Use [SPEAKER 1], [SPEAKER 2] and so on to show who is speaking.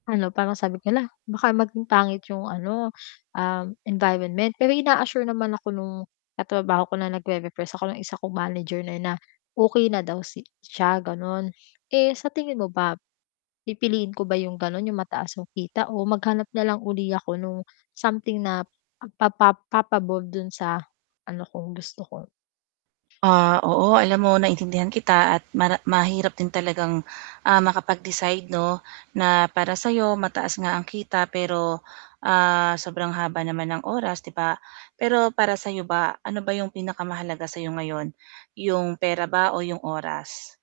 [SPEAKER 1] Ano, parang sabi ko, "Hala, baka maging pangit 'yong ano, um, environment," pero ina-assure naman ako nung katrabaho ko na nag-re-repress ako ng isa kong manager na na, okey na daw si siya gano'n. Eh sa tingin mo ba pipiliin ko ba 'yong gano'n 'yong mataas yung kita o maghanap na lang uli ako nung something na papa papabor do'n sa ano ko, gusto ko?
[SPEAKER 2] Ah, oo alam mo naintindihan kita at mara mahirap din talagang, ah, makapag-decide 'no, na para sa'yo mataas nga ang kita pero, ah, sobrang haba naman ng oras 'di ba? Pero para sa 'yo ba ano ba 'yong pinakamahalaga sa 'yo ngayon, 'yong pera ba o 'yong oras?